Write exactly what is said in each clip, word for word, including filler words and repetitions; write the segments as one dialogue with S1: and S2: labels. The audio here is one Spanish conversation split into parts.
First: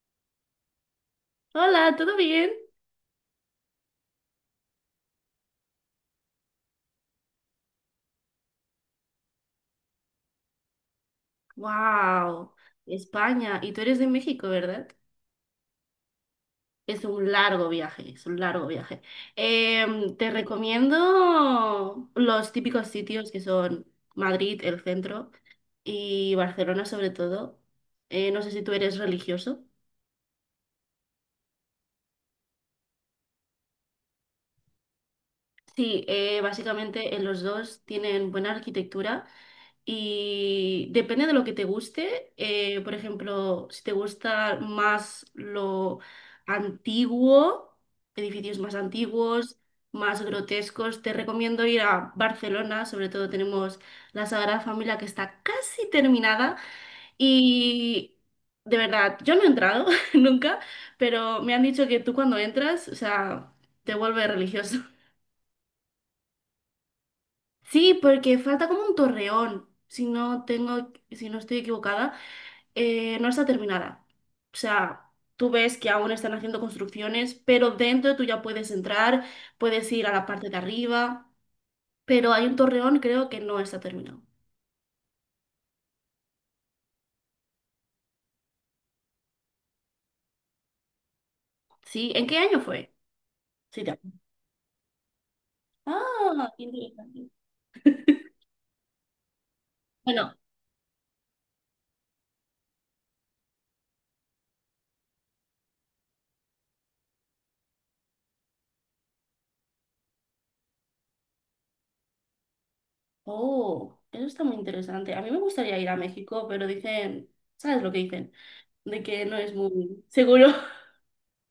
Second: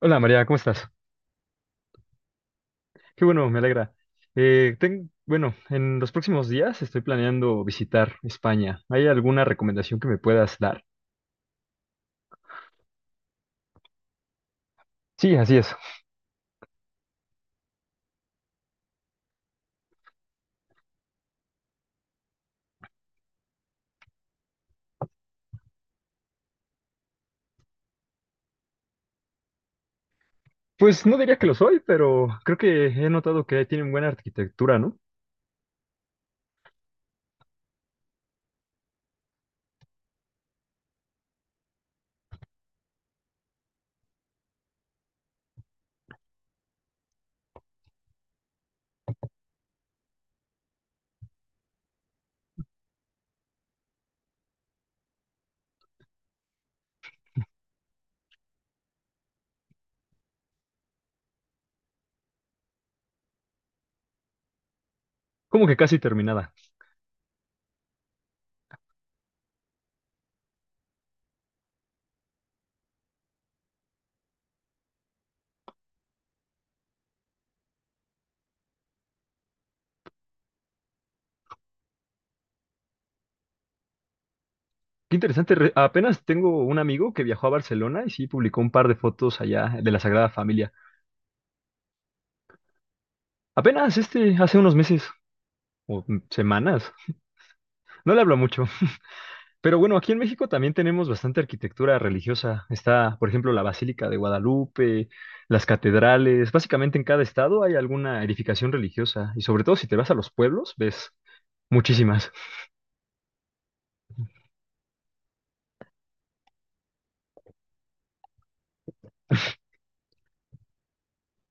S1: Hola María, ¿cómo estás?
S2: Hola, ¿todo bien?
S1: Qué bueno, me alegra. Eh, ten- bueno, en los próximos días estoy planeando visitar España. ¿Hay alguna recomendación que me puedas dar?
S2: Wow, España. Y tú eres de México, ¿verdad?
S1: Sí, así es.
S2: Es un largo viaje, es un largo viaje. Em, te recomiendo los típicos sitios que son Madrid, el centro, y Barcelona sobre todo. Eh, no sé si tú eres religioso.
S1: Pues no diría que lo soy, pero creo que he notado que tienen buena arquitectura, ¿no?
S2: Sí, eh, básicamente en los dos tienen buena arquitectura. Y depende de lo que te guste. eh, por ejemplo, si te gusta más lo antiguo, edificios más antiguos, más grotescos, te recomiendo ir a Barcelona. Sobre todo tenemos la Sagrada Familia que está casi terminada. Y de verdad, yo no he entrado nunca, pero me han dicho que tú cuando entras, o sea, te vuelve religioso.
S1: Como que casi terminada.
S2: Sí, porque falta como un torreón, si no tengo, si no estoy equivocada. eh, no está terminada. O sea, tú ves que aún están haciendo construcciones, pero dentro tú ya puedes entrar, puedes ir a la parte de arriba, pero hay un torreón creo que no está terminado.
S1: Qué interesante. Re- apenas tengo un amigo que viajó a Barcelona y sí publicó un par de fotos allá de la Sagrada Familia.
S2: ¿Sí? ¿En qué año fue? Sí, te
S1: Apenas
S2: acuerdas.
S1: este, hace unos meses o mm,
S2: Ah, qué
S1: semanas.
S2: interesante.
S1: No le hablo mucho. Pero bueno, aquí en
S2: Bueno,
S1: México también tenemos bastante arquitectura religiosa. Está, por ejemplo, la Basílica de Guadalupe, las catedrales. Básicamente en cada estado hay alguna edificación religiosa y sobre todo si te vas a los pueblos, ves muchísimas.
S2: oh, eso está muy interesante. A mí me gustaría ir a México, pero dicen, ¿sabes lo que dicen? De que no es muy seguro.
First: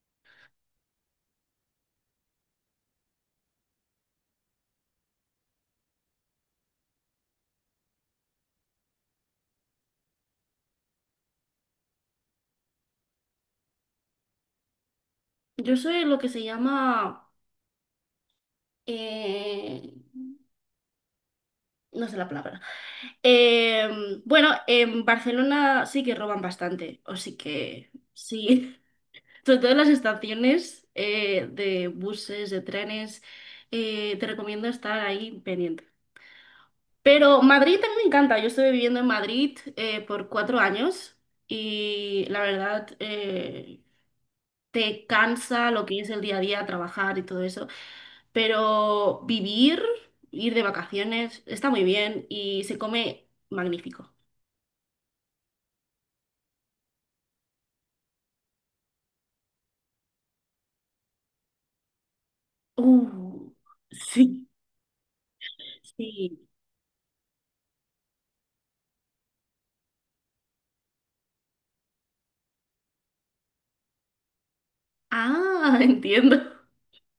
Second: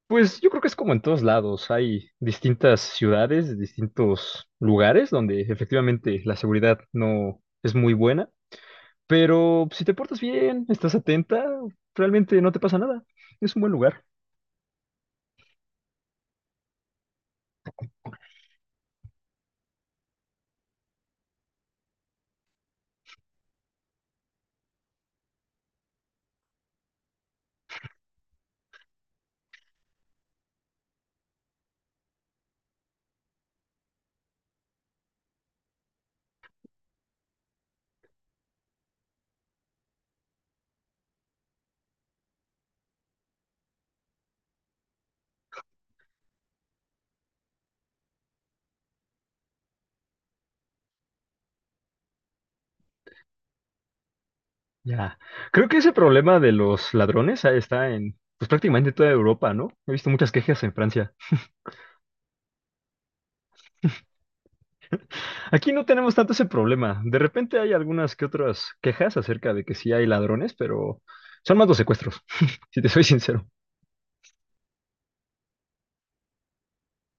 S1: Pues yo creo que es como en todos lados. Hay distintas ciudades, distintos lugares donde efectivamente la seguridad no es muy buena, pero si te portas bien, estás atenta, realmente no te pasa nada. Es un buen lugar.
S2: Yo soy lo que se llama... eh, No sé la palabra. Eh, bueno, en Barcelona sí que roban bastante, o sí que sí. Sobre todo en las estaciones eh, de buses, de trenes, eh, te recomiendo estar ahí pendiente. Pero Madrid también me encanta. Yo estuve viviendo en Madrid eh, por cuatro años y la verdad, eh, te cansa lo que es el día a día, trabajar y todo eso, pero vivir, ir de vacaciones, está muy bien y se come magnífico.
S1: Ya. Creo que ese problema de los ladrones ah, está en pues prácticamente toda Europa, ¿no? He visto muchas quejas en Francia.
S2: Uh, sí,
S1: Aquí no tenemos tanto
S2: sí.
S1: ese problema. De repente hay algunas que otras quejas acerca de que sí hay ladrones, pero son más los secuestros, si te soy sincero.
S2: Ah, entiendo.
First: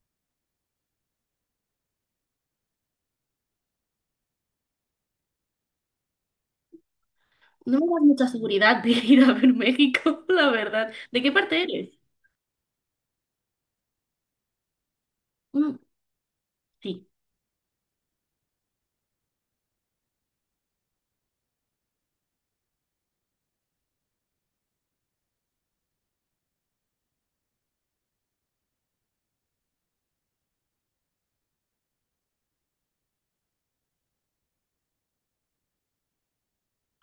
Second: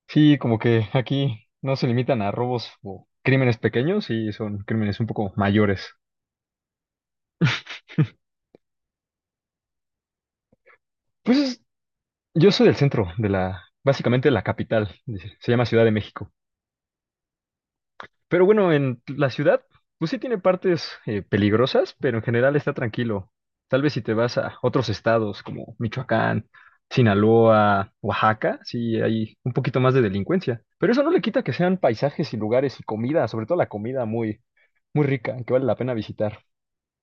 S1: Sí, como que aquí no se limitan a robos o crímenes pequeños, y son crímenes un poco mayores.
S2: No me das mucha seguridad de ir a ver México, la verdad. ¿De qué
S1: Pues es-
S2: parte eres?
S1: yo soy del centro de la, básicamente de la capital, dice, se llama
S2: Mm,
S1: Ciudad de México.
S2: sí.
S1: Pero bueno, en la ciudad, pues sí tiene partes eh, peligrosas, pero en general está tranquilo. Tal vez si te vas a otros estados como Michoacán, Sinaloa, Oaxaca, sí hay un poquito más de delincuencia. Pero eso no le quita que sean paisajes y lugares y comida, sobre todo la comida muy, muy rica, que vale la pena visitar.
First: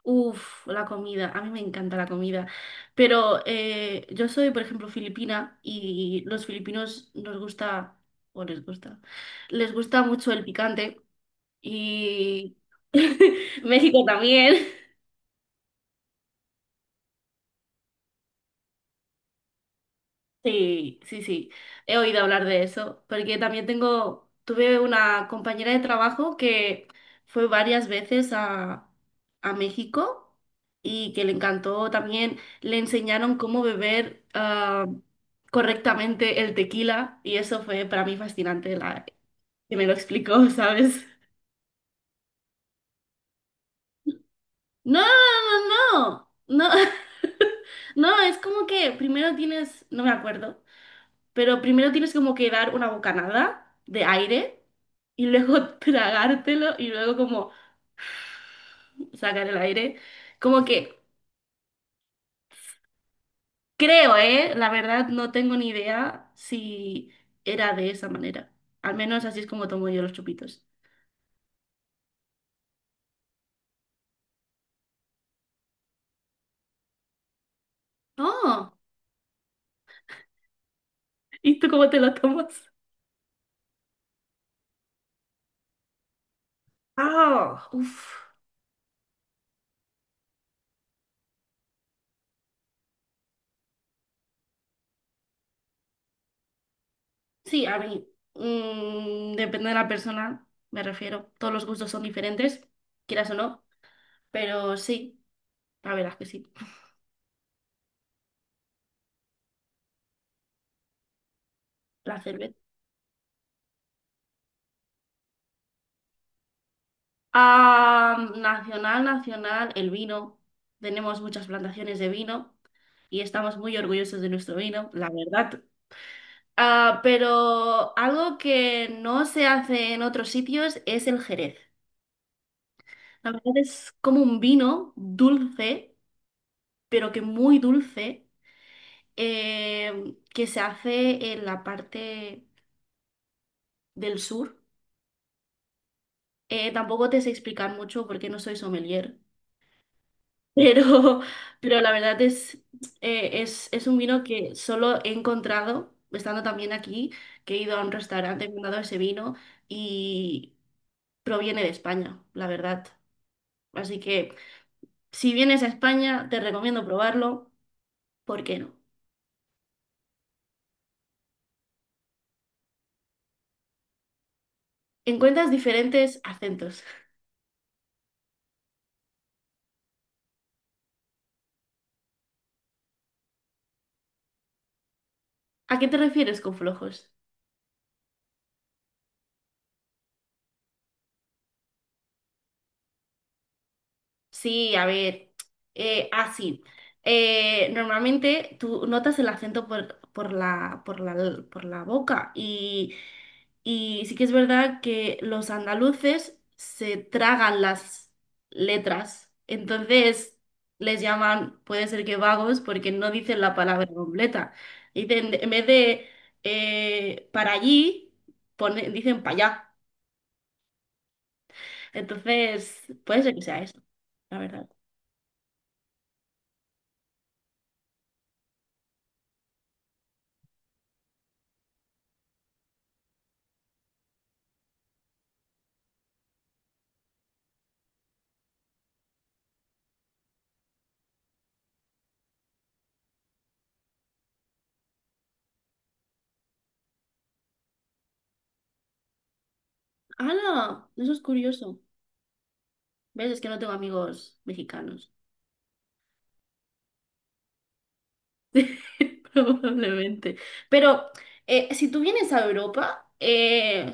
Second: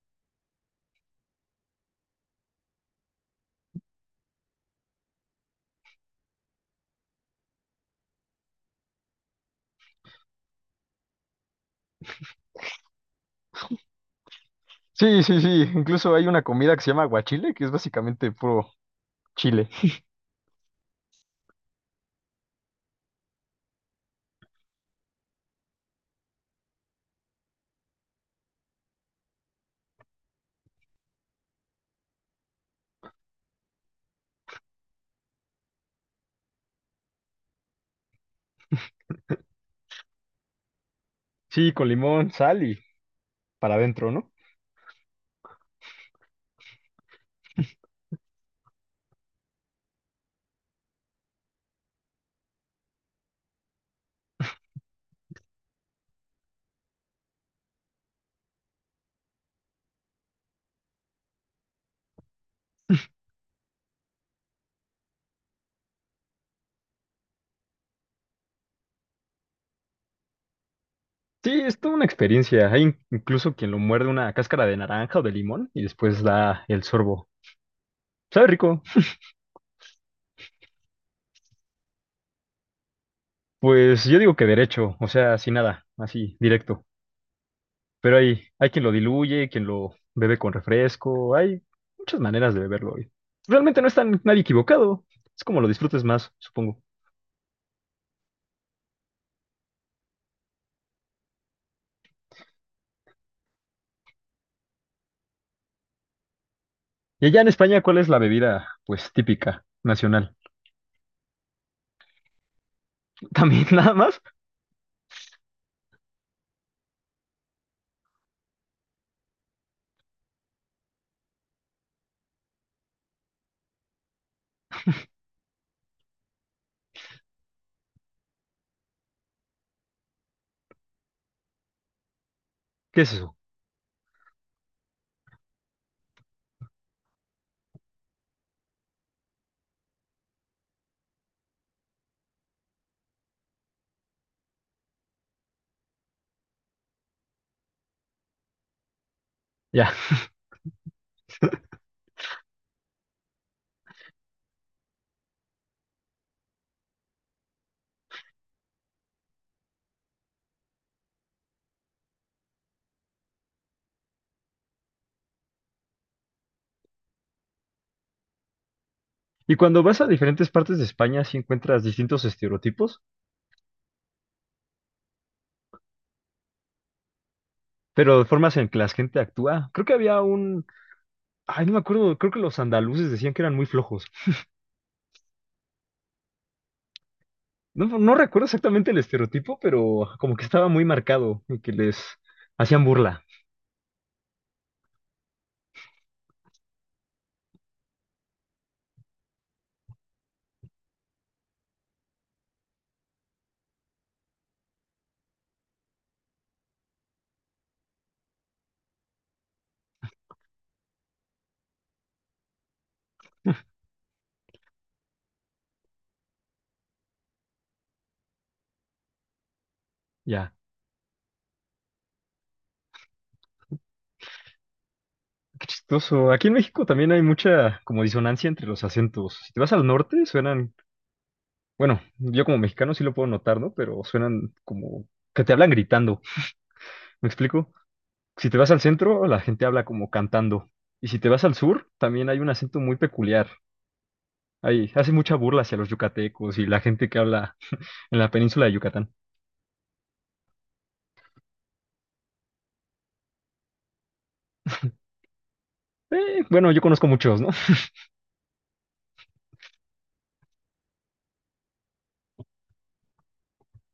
S2: Uf, la comida, a mí me encanta la comida, pero eh, yo soy, por ejemplo, filipina y los filipinos nos gusta, o les gusta, les gusta mucho el picante y México también.
S1: Sí, sí, sí. Incluso hay una comida que se llama aguachile, que es básicamente puro chile.
S2: Sí, sí, sí, he oído hablar de eso, porque también tengo, tuve una compañera de trabajo que fue varias veces a, a México y que le encantó también, le enseñaron cómo beber ah, correctamente el tequila y eso fue para mí fascinante, la, que me lo explicó, ¿sabes?
S1: Sí, con limón, sal y para adentro, ¿no?
S2: No, no, no, no, no, no, es como que primero tienes, no me acuerdo. Pero primero tienes como que dar una bocanada de aire y luego tragártelo y luego como sacar el aire. Como que creo, ¿eh? La verdad no tengo ni idea si era de esa manera. Al menos así es como tomo yo los chupitos.
S1: Sí, es toda una experiencia. Hay in- incluso quien lo muerde una cáscara de naranja o de limón y después da el sorbo. ¿Sabe
S2: Oh,
S1: rico?
S2: ¿y tú cómo te lo tomas?
S1: Pues yo digo que derecho, o sea, sin nada, así, directo.
S2: Ah,
S1: Pero
S2: uff.
S1: hay, hay quien lo diluye, quien lo bebe con refresco, hay muchas maneras de beberlo hoy. Realmente no está nadie equivocado, es como lo disfrutes más, supongo.
S2: Sí, a mí. mm, depende de la persona, me refiero. Todos los gustos son diferentes, quieras o no. Pero sí, la verdad es que sí.
S1: Y allá en España, ¿cuál es la bebida, pues, típica, nacional?
S2: La cerveza.
S1: También nada más,
S2: Ah, nacional, nacional, el vino. Tenemos muchas plantaciones de vino y estamos muy orgullosos de nuestro vino, la verdad. Ah, pero algo que no se hace en otros sitios es el Jerez.
S1: ¿qué es
S2: La
S1: eso?
S2: verdad es como un vino dulce, pero que muy dulce, eh, que se hace en la parte del sur. Eh, tampoco te sé explicar mucho porque no soy sommelier,
S1: Ya.
S2: Pero, pero la verdad es, eh, es, es un vino que solo he encontrado, estando también aquí, que he ido a un restaurante, me han dado ese vino y proviene de España, la verdad. Así que si vienes a España, te recomiendo probarlo, ¿por qué no?
S1: Y cuando vas a diferentes partes de España, si encuentras distintos estereotipos.
S2: Encuentras diferentes acentos.
S1: Pero de formas en que la gente actúa. Creo que había un... Ay, no me acuerdo, creo que los andaluces decían que eran muy flojos.
S2: ¿A qué te refieres con flojos?
S1: No, no recuerdo exactamente el estereotipo, pero como que estaba muy marcado y que les hacían burla.
S2: Sí, a ver, eh, ah, sí. Eh, normalmente tú notas el acento por, por la, por la, por la boca y, y sí que es verdad que los andaluces se tragan las letras, entonces les llaman, puede ser que vagos, porque no dicen la palabra completa. Dicen, en vez de eh, para allí, pone- dicen para allá.
S1: Ya,
S2: Entonces, puede ser que sea eso, la verdad.
S1: qué chistoso. Aquí en México también hay mucha como disonancia entre los acentos. Si te vas al norte, suenan... Bueno, yo como mexicano sí lo puedo notar, ¿no? Pero suenan como que te hablan gritando. ¿Me explico? Si te vas al centro, la gente habla como cantando. Y si te vas al sur, también hay un acento muy peculiar. Ahí hace mucha burla hacia los yucatecos y la gente que habla en la península de Yucatán.
S2: ¡Hala! Eso es curioso. ¿Ves? Es que no tengo amigos mexicanos.
S1: Eh, bueno, yo conozco muchos, ¿no?
S2: Probablemente. Pero eh, si tú vienes a Europa, eh,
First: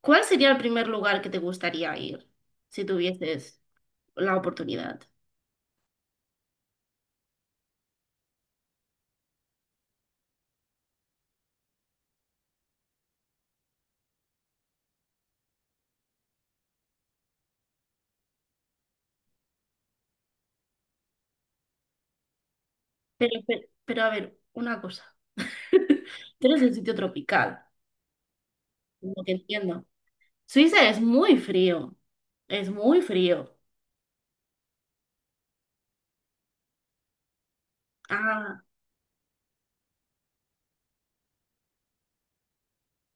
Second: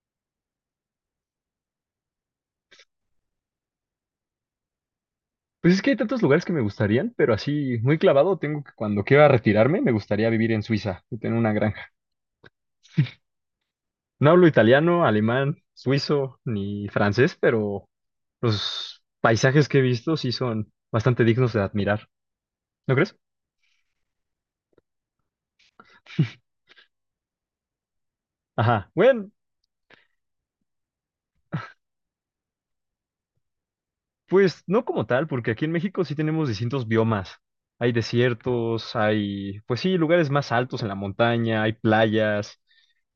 S2: ¿cuál sería el primer lugar que te gustaría ir si tuvieses la oportunidad?
S1: Pues es que hay tantos lugares que me gustarían, pero así muy clavado tengo que cuando quiera retirarme me gustaría vivir en Suiza y tener una granja. No hablo italiano, alemán, suizo ni francés, pero los paisajes que he visto sí son bastante dignos de admirar. ¿No crees?
S2: Pero, pero, pero, a ver, una cosa. Tú eres el sitio tropical,
S1: Ajá.
S2: lo
S1: Bueno,
S2: que entiendo. Suiza es muy frío. Es muy frío.
S1: pues no como tal, porque aquí en México sí tenemos distintos biomas. Hay
S2: Ah,
S1: desiertos, hay, pues sí, lugares más altos en la montaña, hay playas.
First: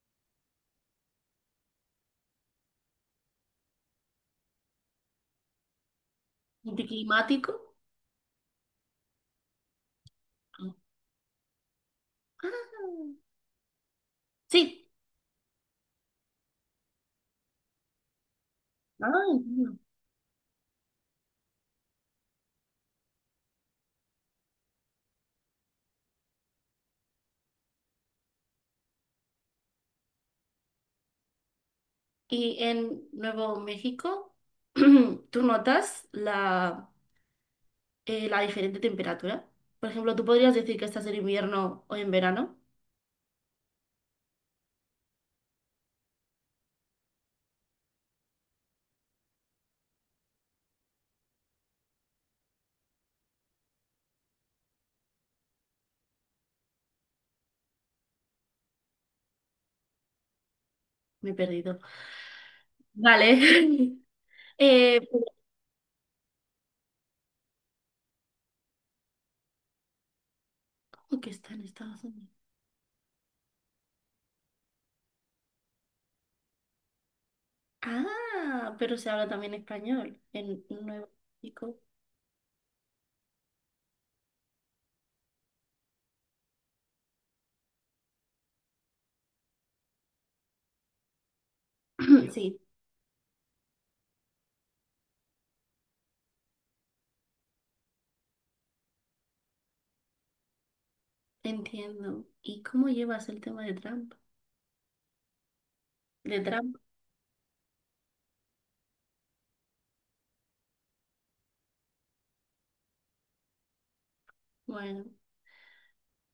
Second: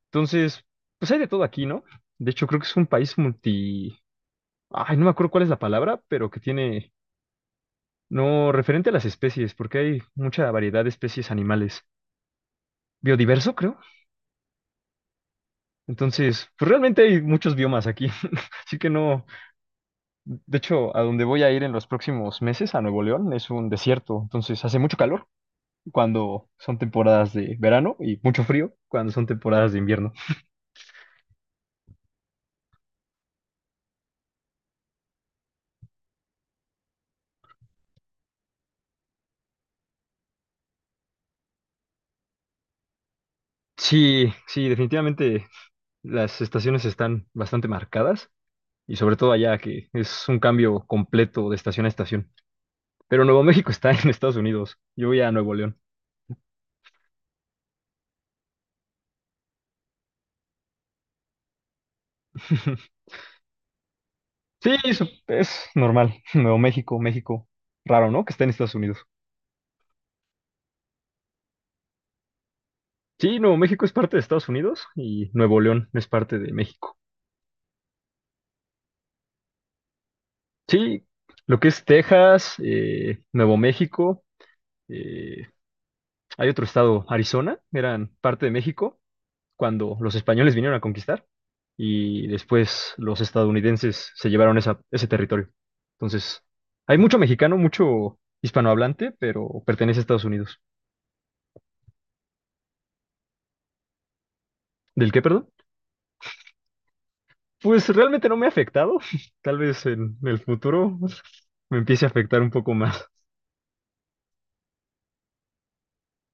S1: Entonces, pues hay de todo aquí, ¿no? De hecho, creo que es un país multi... Ay, no me acuerdo cuál es la palabra, pero que tiene...
S2: anticlimático.
S1: No, referente a las especies, porque hay mucha variedad de especies animales.
S2: Ah,
S1: Biodiverso, creo.
S2: sí.
S1: Entonces, pues realmente hay muchos biomas aquí. Así que no...
S2: Ay, Dios.
S1: De hecho, a donde voy a ir en los próximos meses, a Nuevo León, es un desierto. Entonces, hace mucho calor cuando son temporadas de verano y mucho frío cuando son temporadas de invierno.
S2: Y en Nuevo México, tú notas la, eh, la diferente temperatura. Por ejemplo, tú podrías decir que estás en invierno o en verano.
S1: Sí, sí, definitivamente las estaciones están bastante marcadas y sobre todo allá que es un cambio completo de estación a estación. Pero Nuevo México está en Estados Unidos, yo voy a Nuevo León.
S2: Me he perdido. Vale.
S1: Sí,
S2: Eh,
S1: eso es normal. Nuevo México, México, raro, ¿no? Que está en Estados Unidos.
S2: pero- que está en Estados Unidos.
S1: Sí, Nuevo México es parte de Estados Unidos y Nuevo León es parte de México.
S2: Ah, pero se habla también español en
S1: Sí,
S2: Nuevo
S1: lo que
S2: México.
S1: es Texas, eh, Nuevo México, eh, hay otro estado, Arizona, eran parte de México cuando los españoles vinieron a conquistar y
S2: Sí,
S1: después los estadounidenses se llevaron esa- ese territorio. Entonces, hay mucho mexicano, mucho hispanohablante, pero pertenece a Estados Unidos.
S2: entiendo. ¿Y cómo llevas el tema de Trump?
S1: ¿Del qué, perdón?
S2: De Trump.
S1: Pues realmente no me ha afectado. Tal vez en el futuro me empiece a afectar un poco más.
S2: Bueno,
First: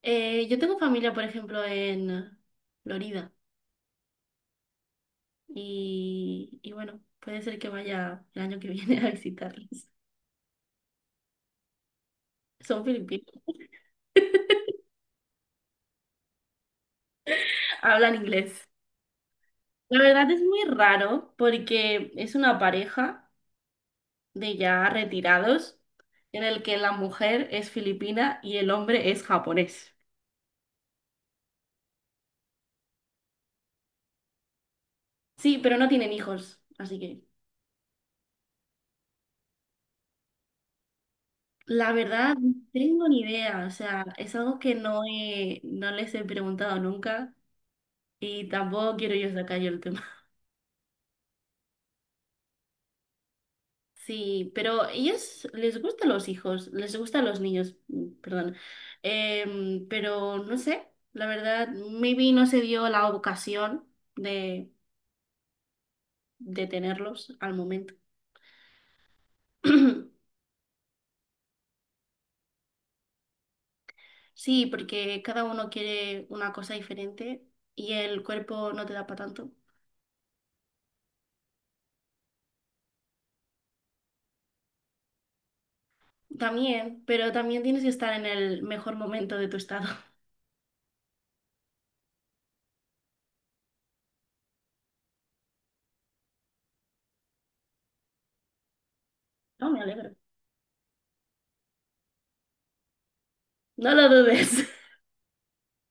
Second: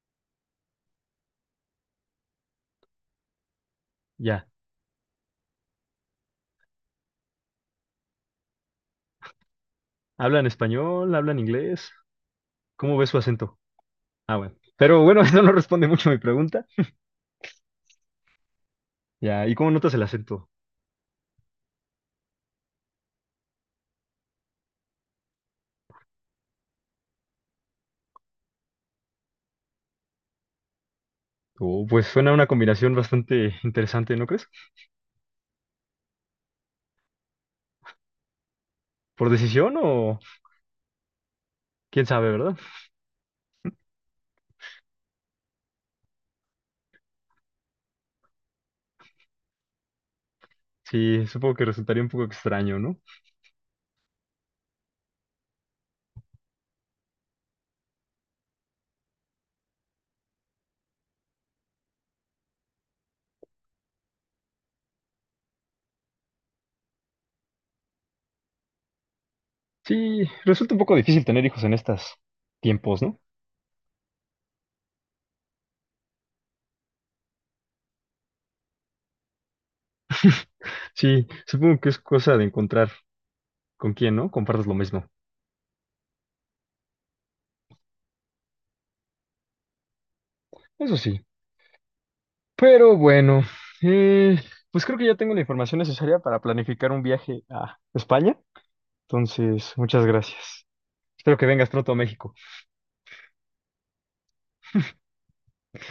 S2: Eh, yo tengo familia, por ejemplo, en Florida.
S1: Ya.
S2: y, y bueno, puede ser que vaya el año que viene a visitarlos.
S1: ¿Hablan español? ¿Hablan inglés?
S2: Son
S1: ¿Cómo ves su
S2: filipinos,
S1: acento? Ah, bueno. Pero bueno, eso no responde mucho a mi pregunta.
S2: hablan inglés.
S1: Ya. ¿Y cómo notas
S2: La
S1: el
S2: verdad es
S1: acento?
S2: muy raro porque es una pareja de ya retirados en el que la mujer es filipina y el hombre es japonés.
S1: Oh, pues suena una combinación bastante interesante, ¿no crees?
S2: Sí, pero no tienen hijos, así que
S1: ¿Por decisión o
S2: la
S1: quién sabe,
S2: verdad no
S1: verdad?
S2: tengo ni idea, o sea, es algo que no he- no les he preguntado nunca y tampoco quiero yo sacar yo el tema.
S1: Sí, supongo que resultaría un poco extraño, ¿no?
S2: Sí, pero ellas les gustan los hijos, les gustan los niños, mm, perdón. Em, pero no sé, la verdad, maybe no se dio la ocasión de, de tenerlos al momento.
S1: Sí, resulta un poco difícil tener hijos en estos tiempos, ¿no?
S2: Sí, porque cada uno quiere una cosa diferente y el cuerpo no te da para tanto.
S1: Sí, supongo que es cosa de encontrar con quién, ¿no? Compartas lo mismo.
S2: También, pero también tienes que estar en el mejor momento de tu estado.
S1: Eso sí. Pero bueno, eh, pues creo que ya tengo la información necesaria para planificar un viaje a España.
S2: No,
S1: Entonces,
S2: me
S1: muchas
S2: alegro.
S1: gracias. Espero que vengas pronto a México.
S2: No lo dudes.